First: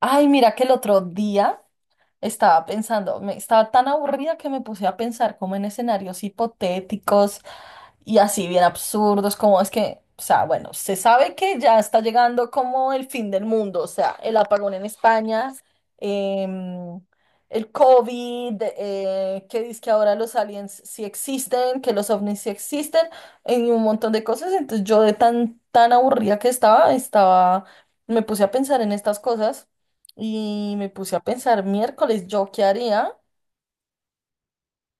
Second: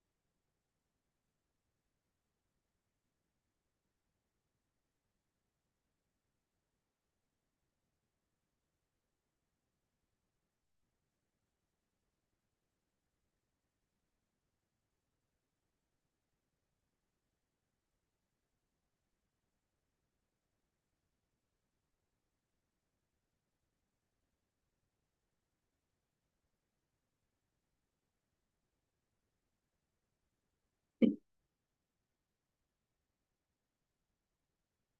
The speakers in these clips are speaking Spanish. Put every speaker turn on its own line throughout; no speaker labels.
Ay, mira que el otro día estaba pensando, me estaba tan aburrida que me puse a pensar como en escenarios hipotéticos y así bien absurdos, como es que, o sea, bueno, se sabe que ya está llegando como el fin del mundo, o sea, el apagón en España, em, el COVID, que dice que ahora los aliens sí existen, que los ovnis sí existen, y un montón de cosas. Entonces yo de tan aburrida que estaba, me puse a pensar en estas cosas y me puse a pensar miércoles, ¿yo qué haría?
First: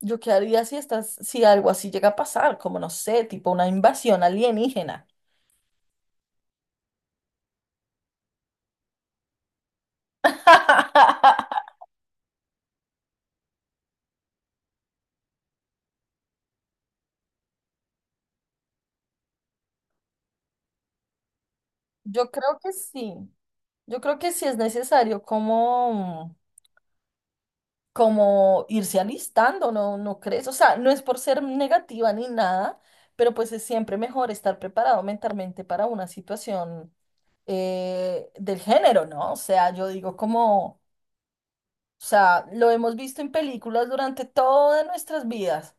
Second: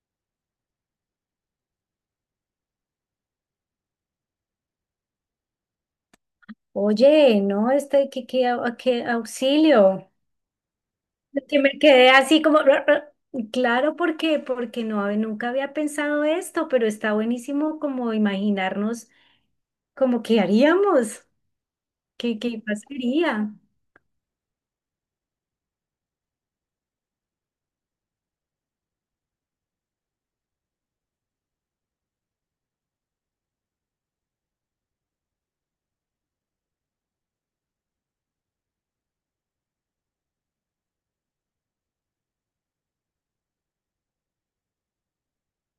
Yo qué haría si estás, si algo así llega a pasar, como no sé, tipo una invasión alienígena.
Oye, no, qué auxilio. Que me quedé así como, "Ra, ra". Claro, porque no, nunca había pensado esto, pero está buenísimo como imaginarnos como qué haríamos,
Yo creo
qué
que sí.
pasaría.
Yo creo que sí es necesario como, como irse alistando, ¿no? ¿No crees? O sea, no es por ser negativa ni nada, pero pues es siempre mejor estar preparado mentalmente para una situación del género, ¿no? O sea, yo digo como, o sea, lo hemos visto en películas durante todas nuestras vidas.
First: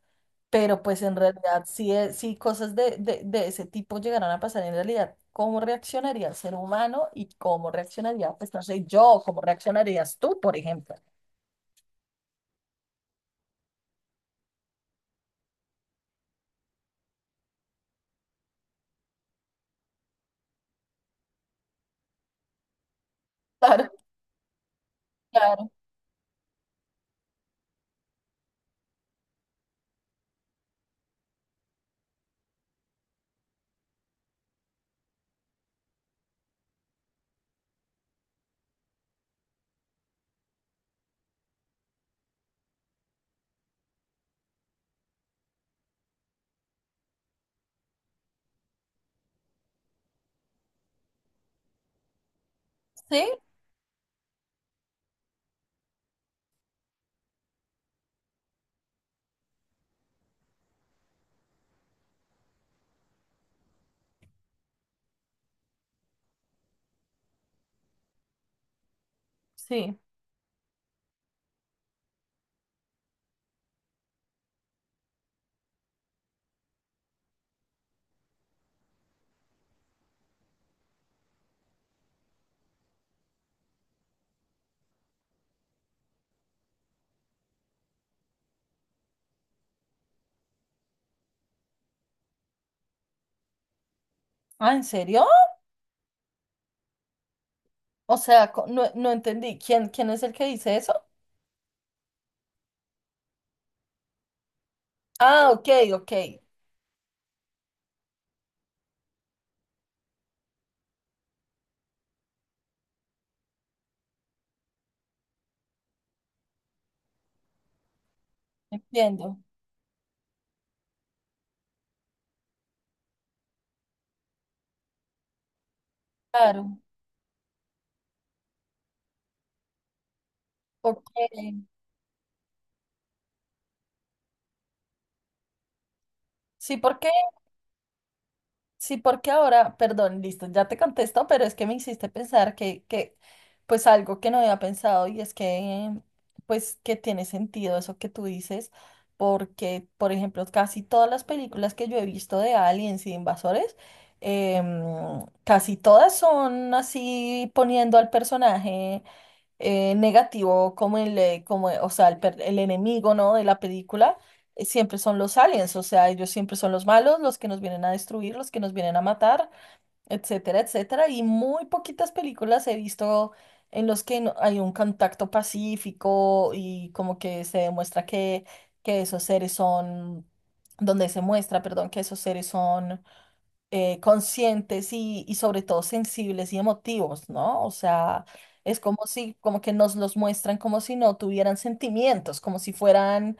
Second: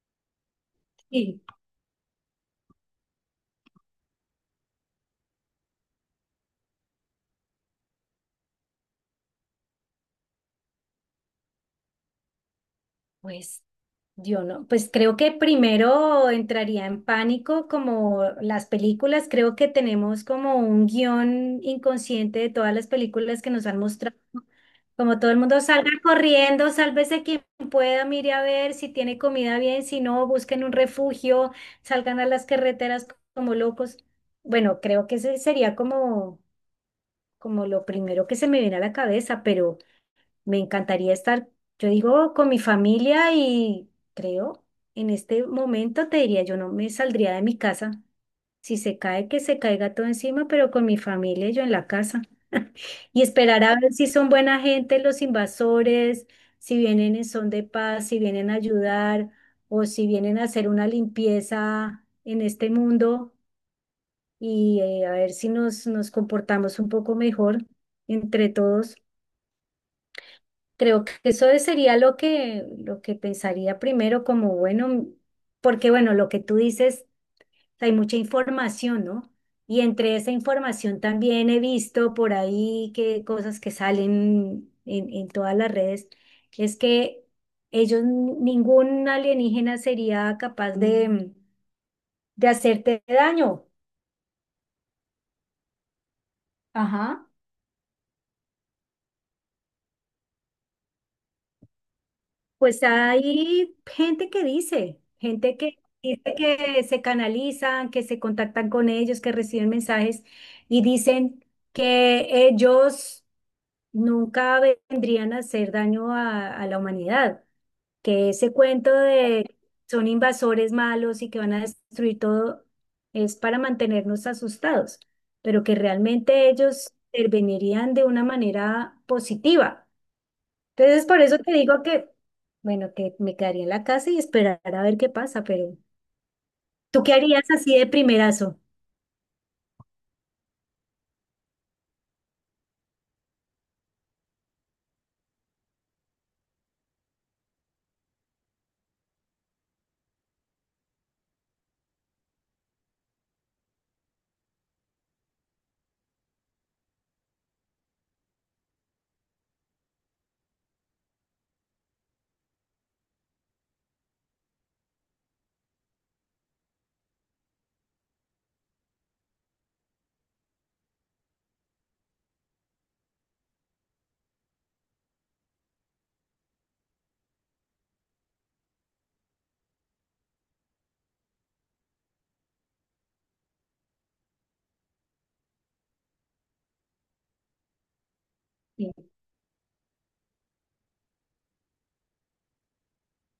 Pero pues en
Sí,
realidad, si cosas de ese tipo llegaran a pasar en realidad, ¿cómo reaccionaría el ser humano y cómo reaccionaría, pues no sé, yo, cómo reaccionarías tú, por ejemplo?
pues yo no, pues creo que primero entraría en pánico como las películas, creo que tenemos como un guión inconsciente de todas las películas que nos han
Claro,
mostrado. Como todo el mundo
claro.
salga corriendo, sálvese quien pueda, mire a ver si tiene comida bien, si no, busquen un refugio, salgan a las carreteras como locos. Bueno, creo que ese sería como, como lo primero que se me viene a la cabeza, pero me encantaría estar, yo digo, con mi familia y creo, en este momento te diría, yo no me saldría de mi casa. Si se cae, que se caiga todo encima, pero con mi familia y yo en la casa y
Sí,
esperar a ver si son buena gente los invasores, si vienen en son de paz, si vienen a ayudar o si vienen a hacer una limpieza en este mundo y a ver si nos comportamos un poco mejor entre todos.
sí.
Creo que eso sería lo que pensaría primero como, bueno, porque bueno, lo que tú dices sea, hay mucha información, ¿no? Y entre esa información también he visto por ahí que cosas que salen en todas las redes, es que ellos, ningún alienígena sería capaz de hacerte daño.
Ah, ¿en serio?
Ajá.
O sea, no, no entendí. ¿Quién es el que dice eso?
Pues hay
Ah,
gente
ok,
que
ok.
dice que se canalizan, que se contactan con ellos, que reciben mensajes y dicen que ellos nunca vendrían a hacer daño a la humanidad, que ese cuento
Entiendo.
de son invasores malos y que van a destruir todo es para mantenernos asustados, pero que realmente
Claro.
ellos intervenirían de una manera positiva. Entonces,
Ok.
por eso te digo que, bueno, que me quedaría en la casa y esperar a ver qué pasa, pero
Sí,
¿tú
porque
qué harías así de primerazo?
sí, porque ahora, perdón, listo, ya te contesto, pero es que me hiciste pensar pues algo que no había pensado, y es que pues que tiene sentido eso que tú dices, porque, por ejemplo, casi todas las películas que yo he visto de aliens y de invasores, em, casi todas son así poniendo al personaje negativo como como, o sea, el enemigo, ¿no?, de la película. Siempre son los aliens, o sea, ellos siempre son los malos, los que nos vienen a destruir, los que nos vienen a matar, etcétera, etcétera. Y muy poquitas películas he visto en los que hay un contacto pacífico y como que se demuestra que esos seres son, donde se muestra, perdón, que esos seres son conscientes y sobre todo sensibles y emotivos, ¿no? O sea, es como si, como que nos los muestran como si no tuvieran sentimientos, como si fueran,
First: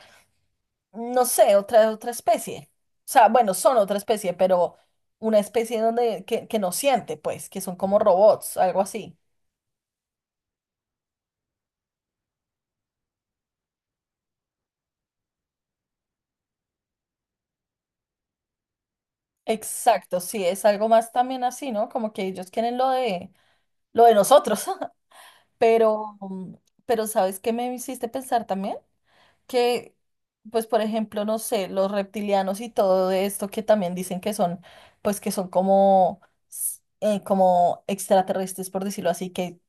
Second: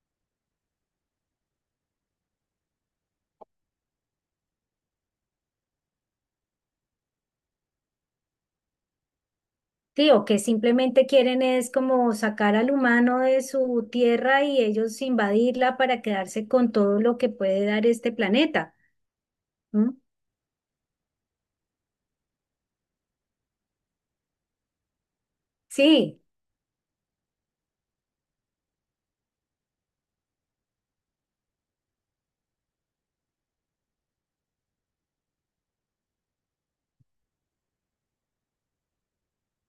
no sé, otra, otra especie. O sea, bueno, son otra especie, pero una especie donde, que no siente, pues, que son como robots, algo así.
Sí, o que simplemente quieren es como sacar al humano de su tierra y ellos invadirla para quedarse con todo lo que puede dar este planeta. ¿Mm?
Exacto, sí, es algo más también así, ¿no? Como que ellos quieren lo de nosotros. pero,
Sí,
pero ¿sabes qué me hiciste pensar también? Que pues por ejemplo, no sé, los reptilianos y todo esto que también dicen que son, pues que son como, como extraterrestres, por decirlo así,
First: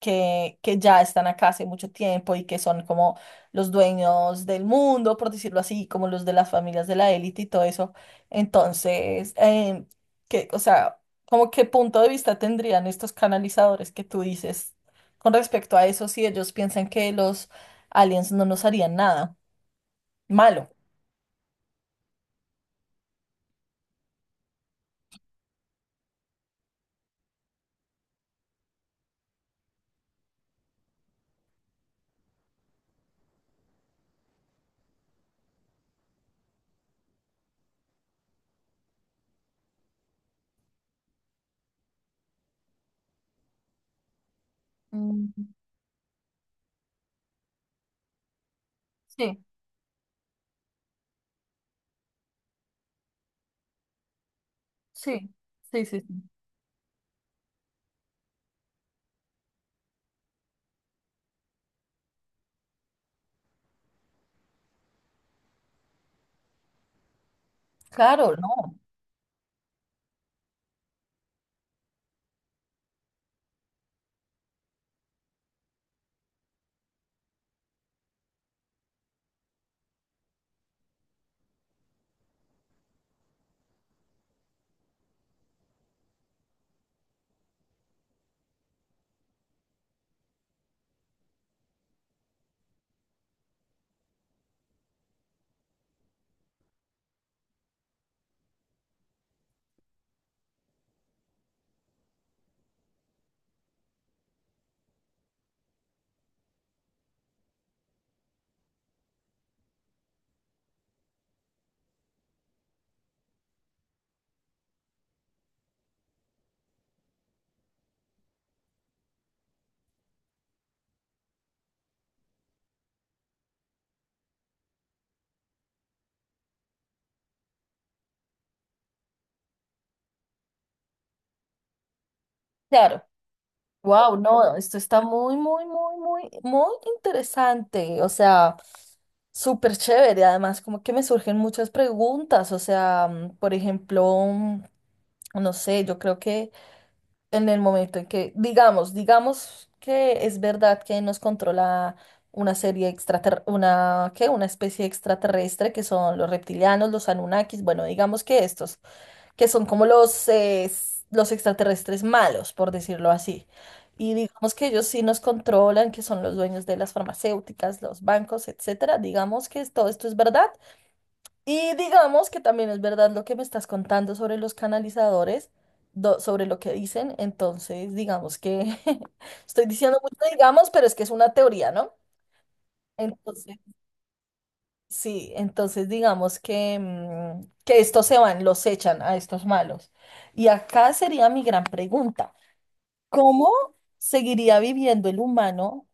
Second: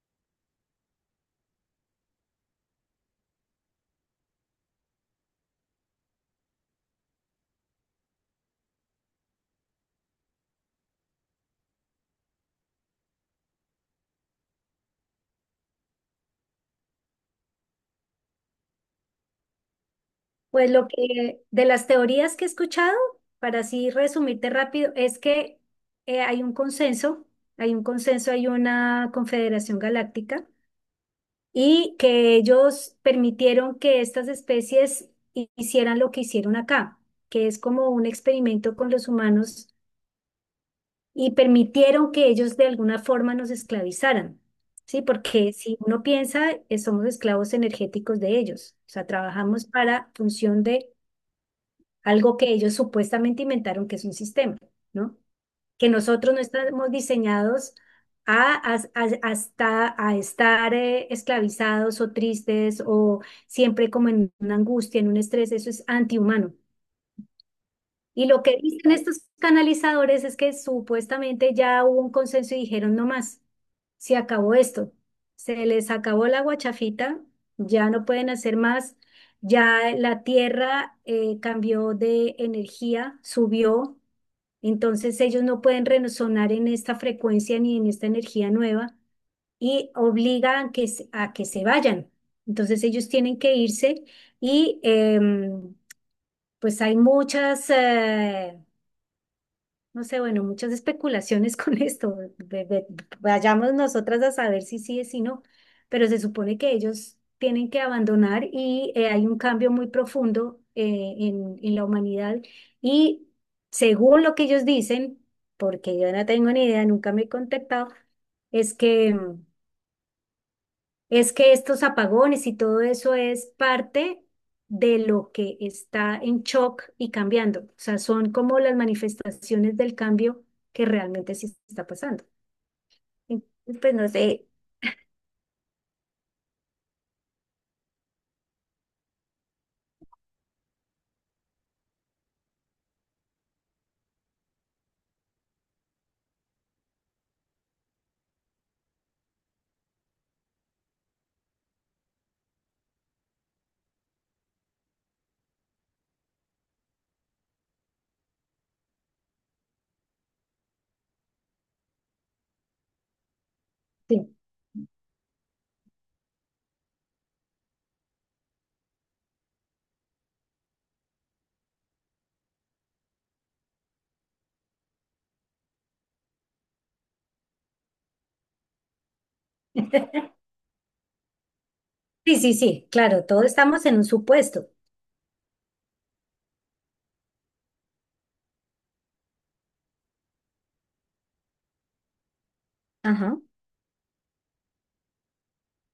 que ya están acá hace mucho tiempo y que son como los dueños del mundo, por decirlo así, como los de las familias de la élite y todo eso. Entonces, que, o sea, ¿como qué punto de vista tendrían estos canalizadores que tú dices con respecto a eso si ellos piensan que los aliens no nos harían nada? Malo.
pues lo que de las teorías que he escuchado, para así resumirte rápido, es que hay un consenso, hay un consenso, hay una confederación galáctica y que ellos permitieron que estas especies hicieran lo que hicieron acá, que es como un experimento con los humanos y permitieron que ellos de alguna forma nos esclavizaran, ¿sí? Porque
Mm,
si uno piensa, somos esclavos energéticos de ellos, o sea,
sí,
trabajamos para función de algo que ellos supuestamente inventaron, que es un sistema, ¿no?
sí, sí,
Que
sí, sí.
nosotros no estamos diseñados hasta, a estar esclavizados o tristes o siempre como en una angustia, en un estrés, eso es antihumano. Y
Claro,
lo que
no,
dicen estos canalizadores es que supuestamente ya hubo un consenso y dijeron no más, se acabó esto, se les acabó la guachafita, ya no pueden hacer más, ya la tierra cambió de energía, subió, entonces ellos no pueden resonar en esta frecuencia ni en esta energía nueva y obligan que, a que se vayan. Entonces ellos tienen que irse y pues hay muchas... no sé, bueno, muchas especulaciones con esto. Vayamos nosotras a saber si sí es si no, pero se supone que ellos tienen que abandonar y hay un cambio muy profundo en la humanidad. Y según lo que ellos dicen, porque yo no tengo ni idea, nunca me he contactado, es que es que estos apagones y todo eso es parte de lo que está en shock y cambiando. O sea, son como las manifestaciones del cambio que realmente sí está pasando.
claro.
Entonces, pues no
Wow,
sé.
no, esto está muy, muy, muy, muy, muy interesante. O sea, súper chévere. Además, como que me surgen muchas preguntas. O sea, mm, por ejemplo, mm, no sé, yo creo que en el momento en que, digamos, digamos que es verdad que nos controla una serie extraterrestre, una, ¿qué?, una especie extraterrestre que son los reptilianos, los Anunnakis, bueno, digamos que estos, que son como los, los extraterrestres malos, por decirlo así. Y
Sí,
digamos que ellos sí nos controlan, que son los dueños de las farmacéuticas, los bancos, etcétera. Digamos que todo esto es verdad. Y digamos que también es verdad lo que me estás contando sobre los canalizadores, sobre lo que dicen. Entonces, digamos que estoy diciendo mucho, digamos, pero es que es una teoría, ¿no?
sí, sí, sí, claro, todos
Entonces,
estamos en un supuesto.
sí, entonces digamos que, mm, que estos se van, los echan a estos malos. Y acá sería mi gran pregunta.
Ajá,
¿Cómo seguiría viviendo el humano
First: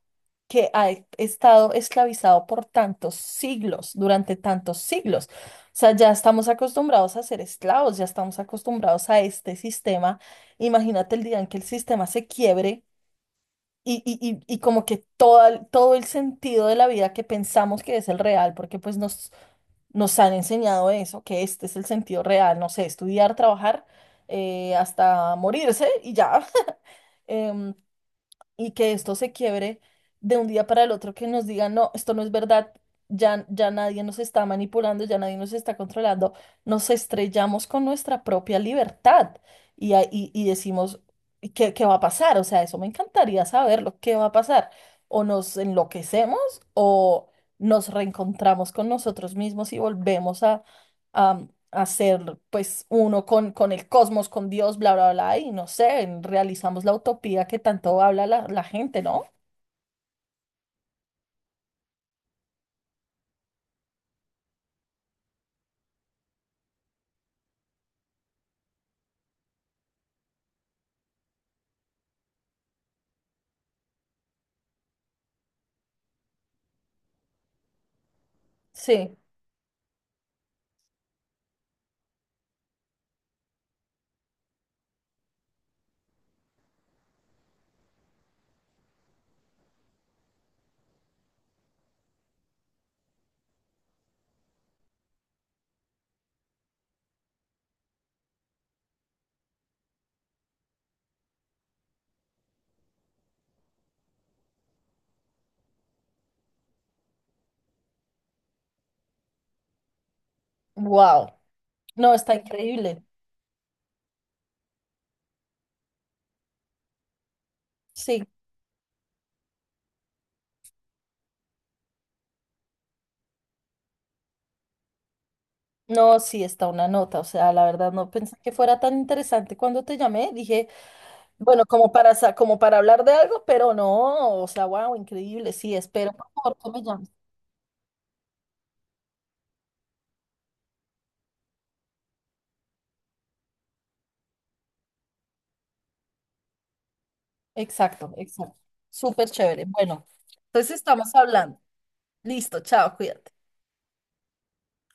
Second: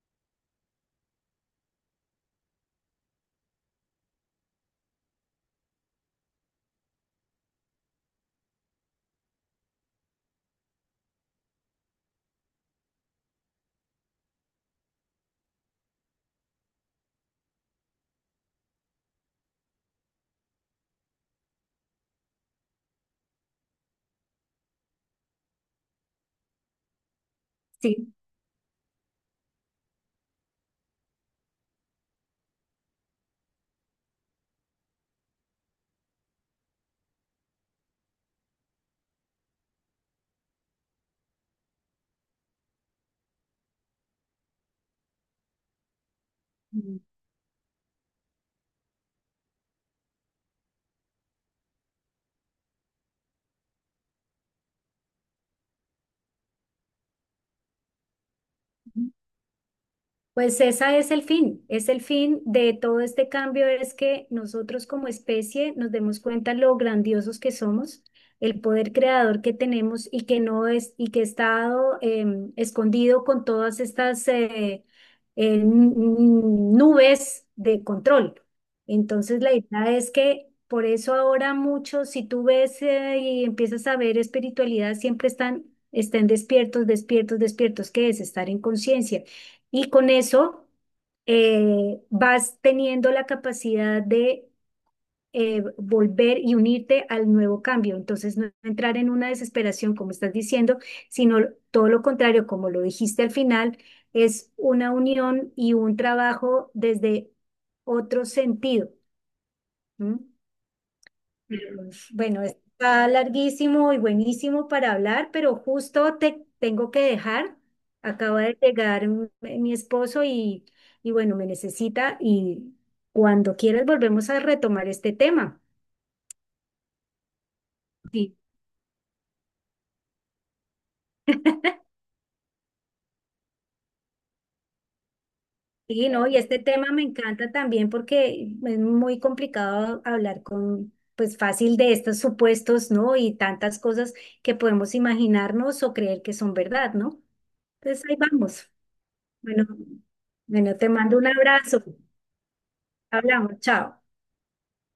que ha estado esclavizado por tantos siglos, durante tantos siglos? O sea, ya estamos acostumbrados a ser esclavos, ya estamos acostumbrados a este sistema. Imagínate el día en que el sistema se quiebre. Y, y, y como que todo, todo el sentido de la vida que pensamos que es el real, porque pues nos han enseñado eso, que este es el sentido real, no sé, estudiar, trabajar hasta morirse y ya. Em,
sí.
y que esto se quiebre de un día para el otro, que nos digan, no, esto no es verdad, ya, ya nadie nos está manipulando, ya nadie nos está controlando, nos estrellamos con nuestra propia libertad y decimos, "¿Y ¿qué, qué va a pasar? O sea, eso me encantaría saberlo, ¿qué va a pasar? O nos enloquecemos o nos reencontramos con nosotros mismos y volvemos a, hacer pues uno con el cosmos, con Dios, bla, bla, bla, y no sé, realizamos la utopía que tanto habla la, la gente, ¿no?
Pues esa es el fin de todo este cambio, es que nosotros como especie nos demos cuenta lo grandiosos que somos, el poder creador que tenemos y que no es y que está dado, escondido con todas estas nubes de control.
Sí,
Entonces la idea es que por eso ahora muchos, si tú ves y empiezas a ver espiritualidad, siempre están, están despiertos, despiertos, despiertos, que es estar en conciencia. Y con eso vas teniendo la capacidad de volver y unirte al nuevo cambio. Entonces, no entrar en una desesperación, como estás diciendo, sino todo lo contrario, como lo dijiste al final, es una unión y un trabajo desde otro sentido. ¿M?
wow, no, está
Bueno,
increíble,
está larguísimo y buenísimo para hablar, pero justo te tengo que dejar.
sí,
Acaba de llegar mi esposo y bueno, me necesita y cuando quieras volvemos a retomar este tema.
no, sí, está una nota, o sea, la verdad no
Sí,
pensé que fuera tan interesante cuando te llamé, dije, bueno, como para, como para hablar de algo, pero no, o sea, wow, increíble, sí,
sí,
espero
¿no?
por
Y
favor
este
que me
tema me
llames.
encanta también porque es muy complicado hablar con, pues fácil de estos supuestos, ¿no? Y tantas cosas que podemos imaginarnos o creer que son verdad, ¿no? Entonces
Exacto,
ahí
exacto,
vamos.
súper chévere,
Bueno,
bueno, entonces
bueno, te
estamos
mando un
hablando,
abrazo.
listo, chao, cuídate.
Hablamos, chao.